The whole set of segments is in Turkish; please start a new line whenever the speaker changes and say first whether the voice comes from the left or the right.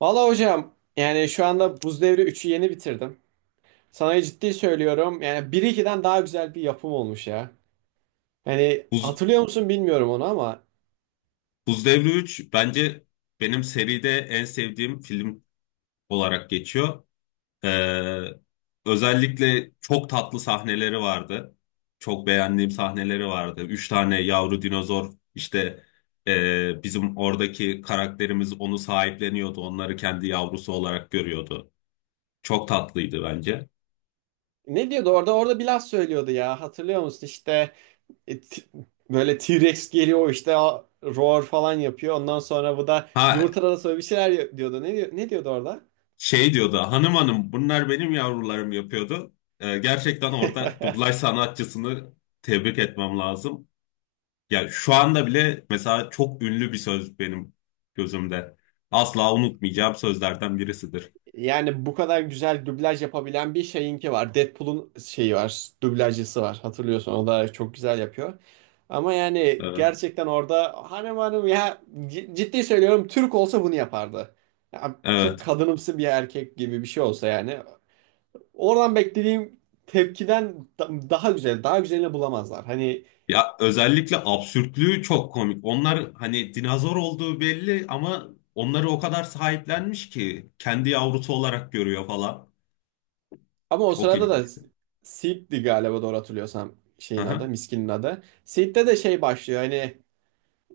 right: Valla hocam yani şu anda Buz Devri üçü yeni bitirdim. Sana ciddi söylüyorum yani 1-2'den daha güzel bir yapım olmuş ya. Yani
left: Buz,
right: hatırlıyor musun bilmiyorum onu ama
left: Buz Devri 3 bence benim seride en sevdiğim film olarak geçiyor. Ee, Özellikle çok tatlı sahneleri vardı. Çok beğendiğim sahneleri vardı. Üç tane yavru dinozor işte bizim oradaki karakterimiz onu sahipleniyordu. Onları kendi yavrusu olarak görüyordu. Çok tatlıydı bence.
right: ne diyordu orada bir laf söylüyordu ya hatırlıyor musun işte e, t- böyle T-Rex geliyor işte roar falan yapıyor ondan sonra bu da
left: Ha,
right: yumurtalara sonra bir şeyler diyordu ne diyordu orada?
left: şey diyordu, hanım hanım bunlar benim yavrularım yapıyordu. Gerçekten orada dublaj sanatçısını tebrik etmem lazım. Ya şu anda bile mesela çok ünlü bir söz benim gözümde. Asla unutmayacağım sözlerden birisidir.
right: Yani bu kadar güzel dublaj yapabilen bir şeyinki var. Deadpool'un şeyi var, dublajcısı var. Hatırlıyorsun o da çok güzel yapıyor. Ama yani
left: Evet.
right: gerçekten orada hanım hanım ya ciddi söylüyorum Türk olsa bunu yapardı. Ya, Türk
left: Evet.
right: kadınımsı bir erkek gibi bir şey olsa yani. Oradan beklediğim tepkiden daha güzel, daha güzelini bulamazlar. Hani
left: Ya özellikle absürtlüğü çok komik. Onlar hani dinozor olduğu belli ama onları o kadar sahiplenmiş ki kendi yavrusu olarak görüyor falan.
right: ama o
left: Çok
right: sırada da
left: ilginç.
right: Seed'di galiba doğru hatırlıyorsam şeyin adı,
left: Aha.
right: Miskin'in adı. Seed'de de şey başlıyor hani.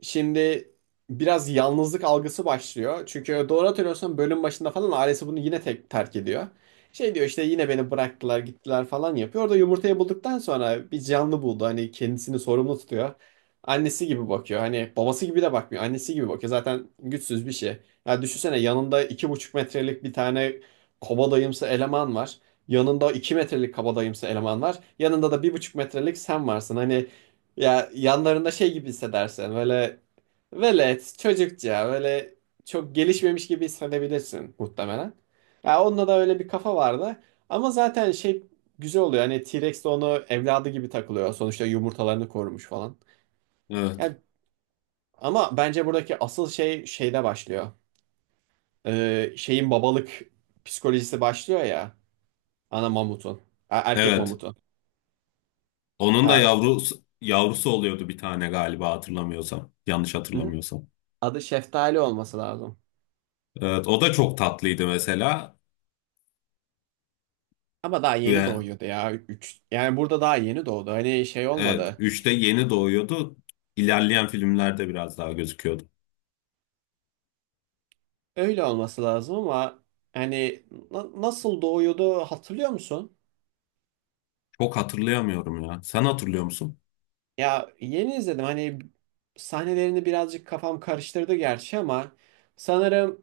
right: Şimdi biraz yalnızlık algısı başlıyor. Çünkü doğru hatırlıyorsam bölüm başında falan ailesi bunu yine tek terk ediyor. Şey diyor işte yine beni bıraktılar gittiler falan yapıyor. Orada yumurtayı bulduktan sonra bir canlı buldu. Hani kendisini sorumlu tutuyor. Annesi gibi bakıyor. Hani babası gibi de bakmıyor. Annesi gibi bakıyor. Zaten güçsüz bir şey. Ya düşünsene yanında iki buçuk metrelik bir tane kabadayımsı eleman var. Yanında iki metrelik kabadayımsı eleman var. Yanında da bir buçuk metrelik sen varsın. Hani ya yanlarında şey gibi hissedersin böyle velet çocukça böyle çok gelişmemiş gibi hissedebilirsin muhtemelen. Ya onda da öyle bir kafa vardı ama zaten şey güzel oluyor hani T-Rex de onu evladı gibi takılıyor sonuçta yumurtalarını korumuş falan.
left: Evet.
right: Yani, ama bence buradaki asıl şey şeyde başlıyor. Şeyin babalık psikolojisi başlıyor ya ana mamutun. Erkek
left: Evet.
right: mamutun.
left: Onun da
right: Ya,
left: yavrusu oluyordu bir tane galiba hatırlamıyorsam. Yanlış
right: hı hı.
left: hatırlamıyorsam.
right: Adı Şeftali olması lazım.
left: Evet, o da çok tatlıydı mesela.
right: Ama daha yeni
left: Ve
right: doğuyordu ya. Üç yani burada daha yeni doğdu. Hani şey
left: Evet,
right: olmadı.
left: üçte yeni doğuyordu. İlerleyen filmlerde biraz daha gözüküyordu.
right: Öyle olması lazım ama hani nasıl doğuyordu hatırlıyor musun?
left: Çok hatırlayamıyorum ya. Sen hatırlıyor musun?
right: Ya yeni izledim. Hani sahnelerini birazcık kafam karıştırdı gerçi ama sanırım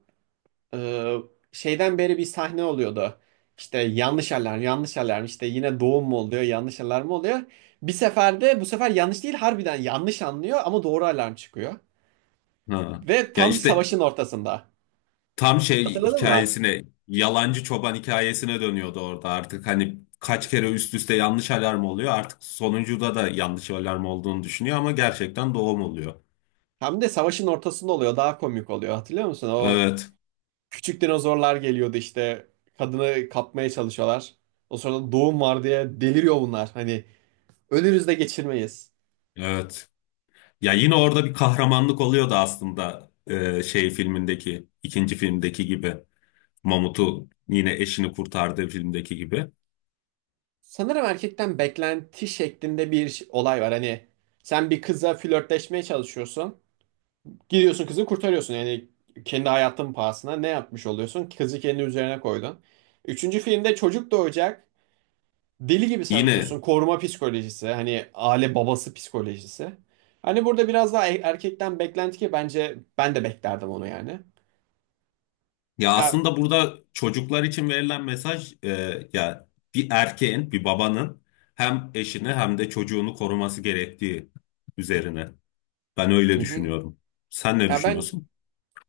right: e, şeyden beri bir sahne oluyordu. İşte yanlış alarm, yanlış alarm. İşte yine doğum mu oluyor, yanlış alarm mı oluyor? Bir seferde bu sefer yanlış değil harbiden yanlış anlıyor ama doğru alarm çıkıyor.
left: Ha.
right: Ve
left: Ya
right: tam
left: işte
right: savaşın ortasında.
left: tam şey
right: Hatırladın mı?
left: hikayesine, yalancı çoban hikayesine dönüyordu orada artık. Hani kaç kere üst üste yanlış alarm oluyor. Artık sonuncuda da yanlış alarm olduğunu düşünüyor ama gerçekten doğum oluyor.
right: Hem de savaşın ortasında oluyor. Daha komik oluyor. Hatırlıyor musun? O
left: Evet,
right: küçük dinozorlar geliyordu işte. Kadını kapmaya çalışıyorlar. O sırada doğum var diye deliriyor bunlar. Hani ölürüz de geçirmeyiz.
left: evet. Ya yine orada bir kahramanlık oluyordu aslında, şey filmindeki, ikinci filmdeki gibi. Mamut'u yine eşini kurtardığı filmdeki gibi.
right: Sanırım erkekten beklenti şeklinde bir olay var. Hani sen bir kıza flörtleşmeye çalışıyorsun. Gidiyorsun kızı kurtarıyorsun. Yani kendi hayatın pahasına ne yapmış oluyorsun? Kızı kendi üzerine koydun. Üçüncü filmde çocuk doğacak. Deli gibi
left: Yine
right: savaşıyorsun. Koruma psikolojisi, hani aile babası psikolojisi. Hani burada biraz daha erkekten beklenti ki bence ben de beklerdim onu yani.
left: Ya
right: Ya,
left: aslında burada çocuklar için verilen mesaj, ya bir erkeğin, bir babanın hem eşini hem de çocuğunu koruması gerektiği üzerine. Ben öyle
right: hı hı.
left: düşünüyorum. Sen ne
right: Ya ben
left: düşünüyorsun?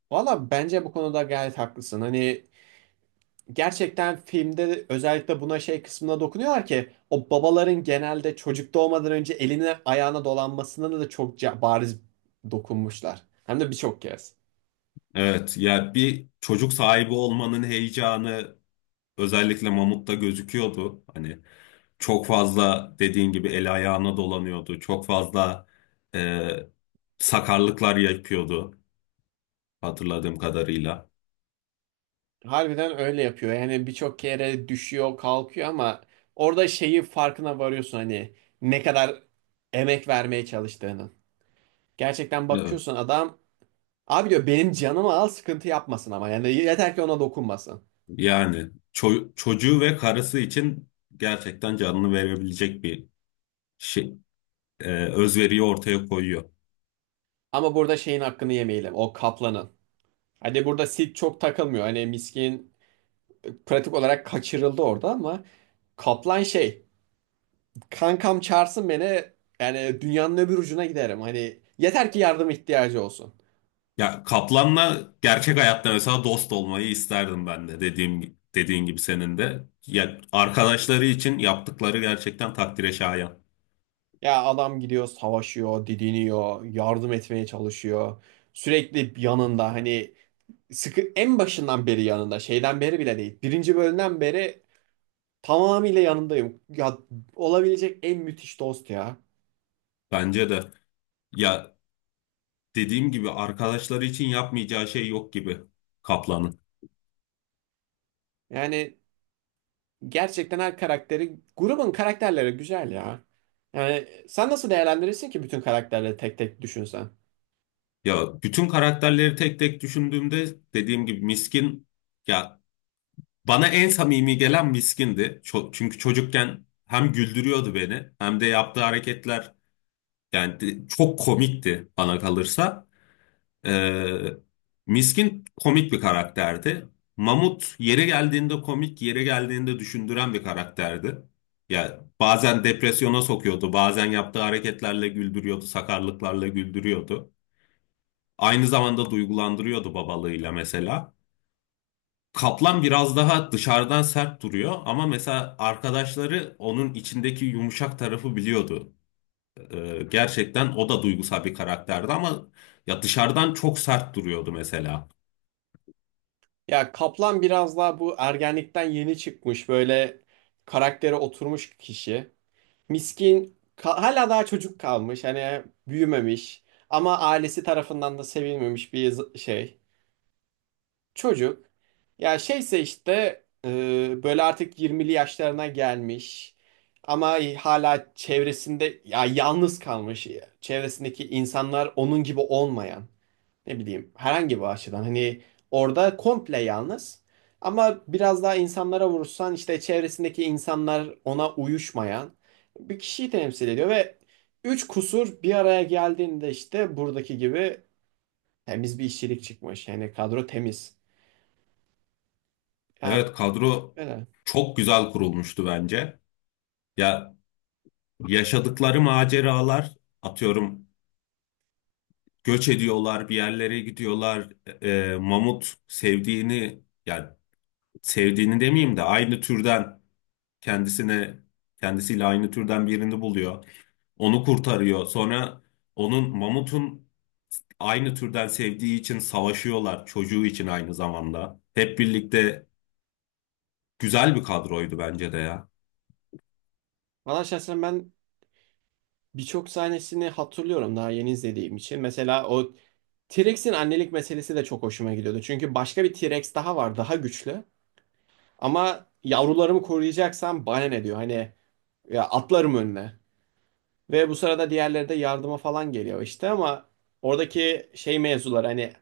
right: valla bence bu konuda gayet haklısın. Hani gerçekten filmde özellikle buna şey kısmına dokunuyorlar ki o babaların genelde çocuk doğmadan önce eline ayağına dolanmasına da çok bariz dokunmuşlar. Hem de birçok kez.
left: Evet, ya bir çocuk sahibi olmanın heyecanı özellikle Mamut'ta gözüküyordu. Hani çok fazla dediğin gibi el ayağına dolanıyordu. Çok fazla e, sakarlıklar yapıyordu hatırladığım kadarıyla.
right: Harbiden öyle yapıyor. Yani birçok kere düşüyor, kalkıyor ama orada şeyi farkına varıyorsun hani ne kadar emek vermeye çalıştığının. Gerçekten
left: Evet.
right: bakıyorsun adam abi diyor benim canımı al sıkıntı yapmasın ama yani yeter ki ona dokunmasın.
left: Yani çocuğu ve karısı için gerçekten canını verebilecek bir şey, özveriyi ortaya koyuyor.
right: Ama burada şeyin hakkını yemeyelim o kaplanın. Hadi burada Sid çok takılmıyor. Hani miskin pratik olarak kaçırıldı orada ama kaplan şey kankam çağırsın beni yani dünyanın öbür ucuna giderim. Hani yeter ki yardım ihtiyacı olsun.
left: Ya Kaplan'la gerçek hayatta mesela dost olmayı isterdim ben de, dediğin gibi senin de. Ya arkadaşları için yaptıkları gerçekten takdire şayan.
right: Ya adam gidiyor savaşıyor, didiniyor, yardım etmeye çalışıyor. Sürekli yanında hani sıkı en başından beri yanında şeyden beri bile değil. Birinci bölümden beri tamamıyla yanındayım. Ya olabilecek en müthiş dost ya.
left: Bence de. Ya dediğim gibi arkadaşları için yapmayacağı şey yok gibi Kaplan'ın.
right: Yani gerçekten her karakteri grubun karakterleri güzel ya. Yani sen nasıl değerlendirirsin ki bütün karakterleri tek tek düşünsen?
left: Ya bütün karakterleri tek tek düşündüğümde dediğim gibi Miskin, ya bana en samimi gelen Miskin'di. Çünkü çocukken hem güldürüyordu beni hem de yaptığı hareketler, yani çok komikti bana kalırsa. Ee, Miskin komik bir karakterdi. Mamut yere geldiğinde komik, yere geldiğinde düşündüren bir karakterdi. Ya bazen depresyona sokuyordu, bazen yaptığı hareketlerle güldürüyordu, sakarlıklarla güldürüyordu. Aynı zamanda duygulandırıyordu babalığıyla mesela. Kaplan biraz daha dışarıdan sert duruyor ama mesela arkadaşları onun içindeki yumuşak tarafı biliyordu. Gerçekten o da duygusal bir karakterdi ama ya dışarıdan çok sert duruyordu mesela.
right: Ya Kaplan biraz daha bu ergenlikten yeni çıkmış böyle karaktere oturmuş kişi. Miskin hala daha çocuk kalmış hani büyümemiş ama ailesi tarafından da sevilmemiş bir şey çocuk. Ya şeyse işte böyle artık 20'li yaşlarına gelmiş ama hala çevresinde ya yalnız kalmış çevresindeki insanlar onun gibi olmayan ne bileyim herhangi bir açıdan hani orada komple yalnız ama biraz daha insanlara vurursan işte çevresindeki insanlar ona uyuşmayan bir kişiyi temsil ediyor ve üç kusur bir araya geldiğinde işte buradaki gibi temiz bir işçilik çıkmış yani kadro temiz. Ya
left: Evet, kadro
right: öyle.
left: çok güzel kurulmuştu bence. Ya yaşadıkları maceralar, atıyorum, göç ediyorlar, bir yerlere gidiyorlar. E, Mamut sevdiğini, yani sevdiğini demeyeyim de aynı türden kendisine, kendisiyle aynı türden birini buluyor. Onu kurtarıyor. Sonra onun, mamutun, aynı türden sevdiği için savaşıyorlar. Çocuğu için aynı zamanda. Hep birlikte güzel bir kadroydu bence de ya.
right: Valla şahsen ben birçok sahnesini hatırlıyorum daha yeni izlediğim için. Mesela o T-Rex'in annelik meselesi de çok hoşuma gidiyordu. Çünkü başka bir T-Rex daha var, daha güçlü. Ama yavrularımı koruyacaksam bana ne diyor? Hani ya atlarım önüne. Ve bu sırada diğerleri de yardıma falan geliyor işte ama oradaki şey mevzular hani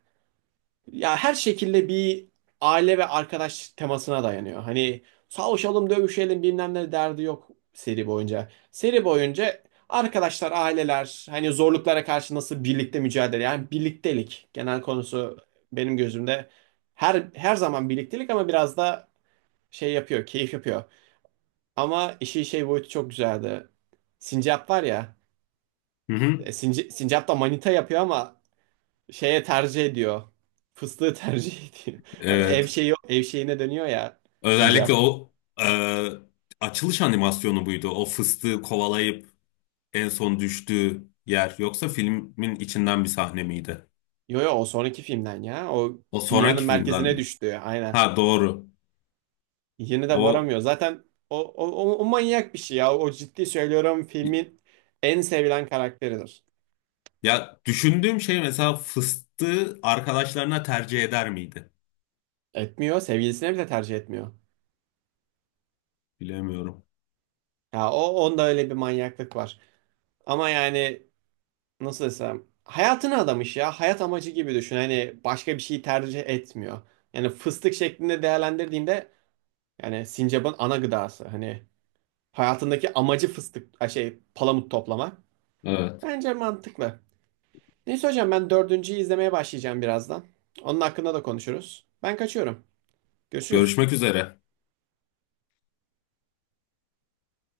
right: ya her şekilde bir aile ve arkadaş temasına dayanıyor. Hani savaşalım, dövüşelim bilmem ne derdi yok seri boyunca. Seri boyunca arkadaşlar, aileler hani zorluklara karşı nasıl birlikte mücadele yani birliktelik genel konusu benim gözümde her zaman birliktelik ama biraz da şey yapıyor, keyif yapıyor. Ama işin şey boyutu çok güzeldi. Sincap var ya.
left: Hı hı.
right: Sincap da manita yapıyor ama şeye tercih ediyor. Fıstığı tercih ediyor. Ev
left: Evet.
right: şeyi ev şeyine dönüyor ya
left: Özellikle
right: Sincap.
left: o e, açılış animasyonu buydu. O fıstığı kovalayıp en son düştüğü yer. Yoksa filmin içinden bir sahne miydi?
right: Yo yo o sonraki filmden ya. O
left: O
right: dünyanın
left: sonraki filmden
right: merkezine
left: mi?
right: düştü. Aynen.
left: Ha, doğru.
right: Yine de
left: O
right: varamıyor. Zaten o manyak bir şey ya. O ciddi söylüyorum filmin en sevilen karakteridir.
left: ya, düşündüğüm şey, mesela fıstığı arkadaşlarına tercih eder miydi?
right: Etmiyor. Sevgilisine bile tercih etmiyor.
left: Bilemiyorum.
right: Ya o onda öyle bir manyaklık var. Ama yani nasıl desem hayatını adamış ya. Hayat amacı gibi düşün. Hani başka bir şey tercih etmiyor. Yani fıstık şeklinde değerlendirdiğinde yani sincapın ana gıdası. Hani hayatındaki amacı fıstık ay şey palamut toplama.
left: Evet.
right: Bence mantıklı. Neyse hocam ben dördüncüyü izlemeye başlayacağım birazdan. Onun hakkında da konuşuruz. Ben kaçıyorum.
left: Görüşmek
right: Görüşürüz.
left: üzere.